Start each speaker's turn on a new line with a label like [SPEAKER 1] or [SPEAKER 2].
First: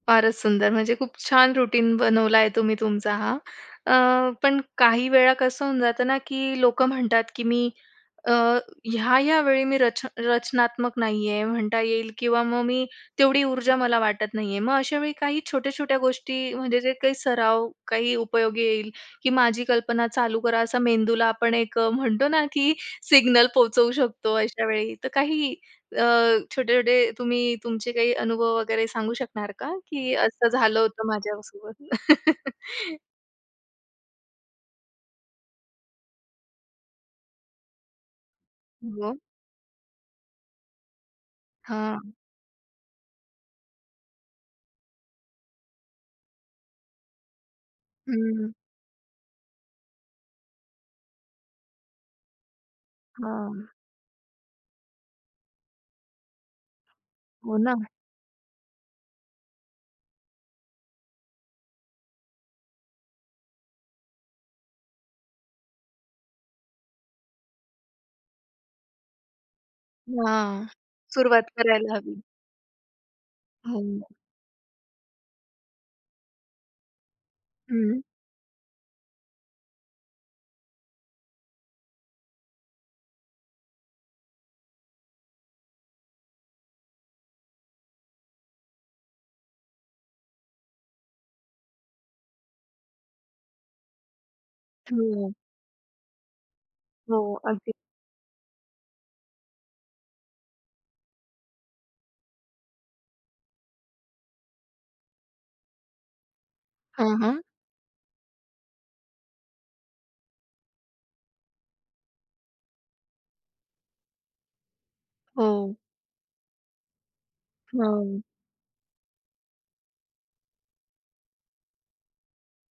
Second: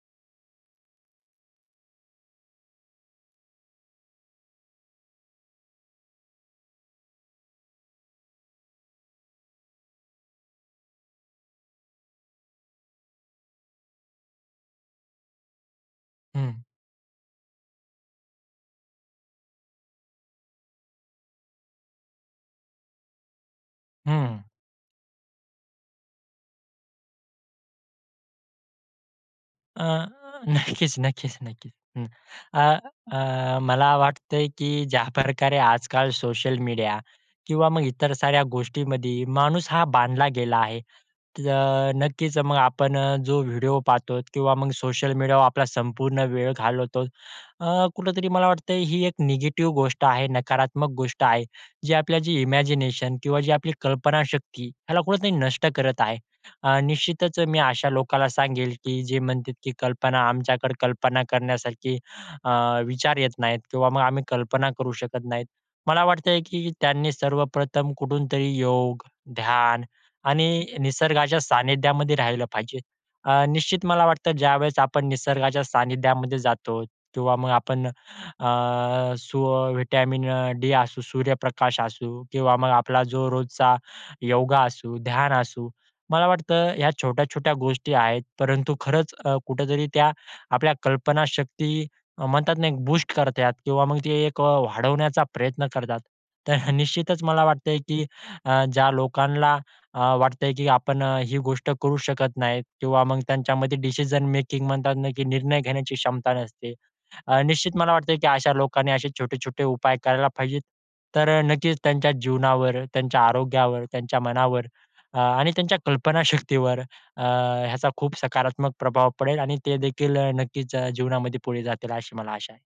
[SPEAKER 1] फारच सुंदर! म्हणजे खूप छान रूटीन बनवला आहे तुम्ही तुमचा हा. अ, पण काही वेळा कसं होऊन जातं ना की लोकं म्हणतात, की मी अ, ह्या-ह्या वेळी मी रच रचनात्मक नाही आहे म्हणता येईल किंवा मग मी तेवढी ऊर्जा मला वाटत नाही आहे. मग अशा वेळी काही छोट्या-छोट्या गोष्टी
[SPEAKER 2] हं.
[SPEAKER 1] म्हणजे जे काही सराव, काही उपयोगी येईल की "माझी कल्पना चालू करा," असा मेंदूला आपण एक म्हणतो ना, की सिग्नल पोहचवू शकतो,
[SPEAKER 2] हं.
[SPEAKER 1] अशा वेळी तर काही अ, छोट-छोटे तुम्ही तुमचे काही अनुभव वगैरे सांगू शकणार का?
[SPEAKER 2] अ,
[SPEAKER 1] की असं झालं होतं
[SPEAKER 2] नक्कीच-नक्कीच-नक्कीच
[SPEAKER 1] माझ्यासोबत?
[SPEAKER 2] हं. अ, अ, मला वाटतंय की ज्याप्रकारे आजकाल सोशल मीडिया किंवा मग इतर साऱ्या
[SPEAKER 1] हो.
[SPEAKER 2] गोष्टींमध्ये माणूस हा बांधला गेला आहे तर
[SPEAKER 1] हां.
[SPEAKER 2] नक्कीच, मग आपण अ, जो व्हिडिओ पाहतो किंवा मग सोशल मीडियावर आपला संपूर्ण वेळ घालवतो, अ, कुठेतरी मला
[SPEAKER 1] हं.
[SPEAKER 2] वाटत ही एक निगेटिव्ह गोष्ट आहे, नकारात्मक गोष्ट आहे. जे आपल्या जे इमॅजिनेशन किंवा जी
[SPEAKER 1] हां.
[SPEAKER 2] आपली कल्पनाशक्ती ह्याला कुठेतरी नष्ट करत आहे. अ, निश्चितच
[SPEAKER 1] हो
[SPEAKER 2] मी
[SPEAKER 1] ना.
[SPEAKER 2] अशा लोकांना सांगेन, की जे म्हणतात की कल्पना, आमच्याकडे कल्पना करण्यासारखी, अ, विचार येत नाहीत किंवा मग आम्ही कल्पना करू शकत नाहीत. मला वाटतंय की त्यांनी सर्वप्रथम कुठूनतरी योग, ध्यान
[SPEAKER 1] हां,
[SPEAKER 2] आणि निसर्गाच्या
[SPEAKER 1] सुरुवात करायला
[SPEAKER 2] सानिध्यामध्ये
[SPEAKER 1] हवी.
[SPEAKER 2] राहिलं पाहिजे. अ, निश्चित
[SPEAKER 1] हं.
[SPEAKER 2] मला वाटतं ज्यावेळेस आपण निसर्गाच्या सानिध्यामध्ये जातो किंवा मग आपण,
[SPEAKER 1] हं.
[SPEAKER 2] अ, सु व्हिटॅमिन अ, डी असू, सूर्यप्रकाश असू किंवा मग आपला जो रोजचा योगा असू, ध्यान असू, मला वाटतं ह्या छोट्या-छोट्या गोष्टी आहेत, परंतु खरंच अ, कुठेतरी त्या आपल्या कल्पनाशक्ती म्हणतात ना एक बूस्ट करतात किंवा मग ते एक अ, वाढवण्याचा
[SPEAKER 1] हो.
[SPEAKER 2] प्रयत्न करतात. तर
[SPEAKER 1] हो,
[SPEAKER 2] निश्चितच मला
[SPEAKER 1] अगदी.
[SPEAKER 2] वाटतंय, की अ, ज्या लोकांना अ, वाटतंय की आपण अ, ही गोष्ट करू शकत नाही किंवा मग त्यांच्यामध्ये डिसिजन मेकिंग म्हणतात ना की निर्णय घेण्याची क्षमता नसते,
[SPEAKER 1] हं,
[SPEAKER 2] अ,
[SPEAKER 1] हं.
[SPEAKER 2] निश्चित मला वाटतं की अशा लोकांनी असे छोटे-छोटे उपाय करायला पाहिजे. तर अ, नक्कीच त्यांच्या जीवनावर, त्यांच्या आरोग्यावर, त्यांच्या मनावर अ, आणि
[SPEAKER 1] हो.
[SPEAKER 2] त्यांच्या कल्पनाशक्तीवर अ, ह्याचा खूप
[SPEAKER 1] हं.
[SPEAKER 2] सकारात्मक प्रभाव पडेल आणि ते देखील अ, नक्कीच अ, जीवनामध्ये पुढे जातील अशी मला आशा आहे.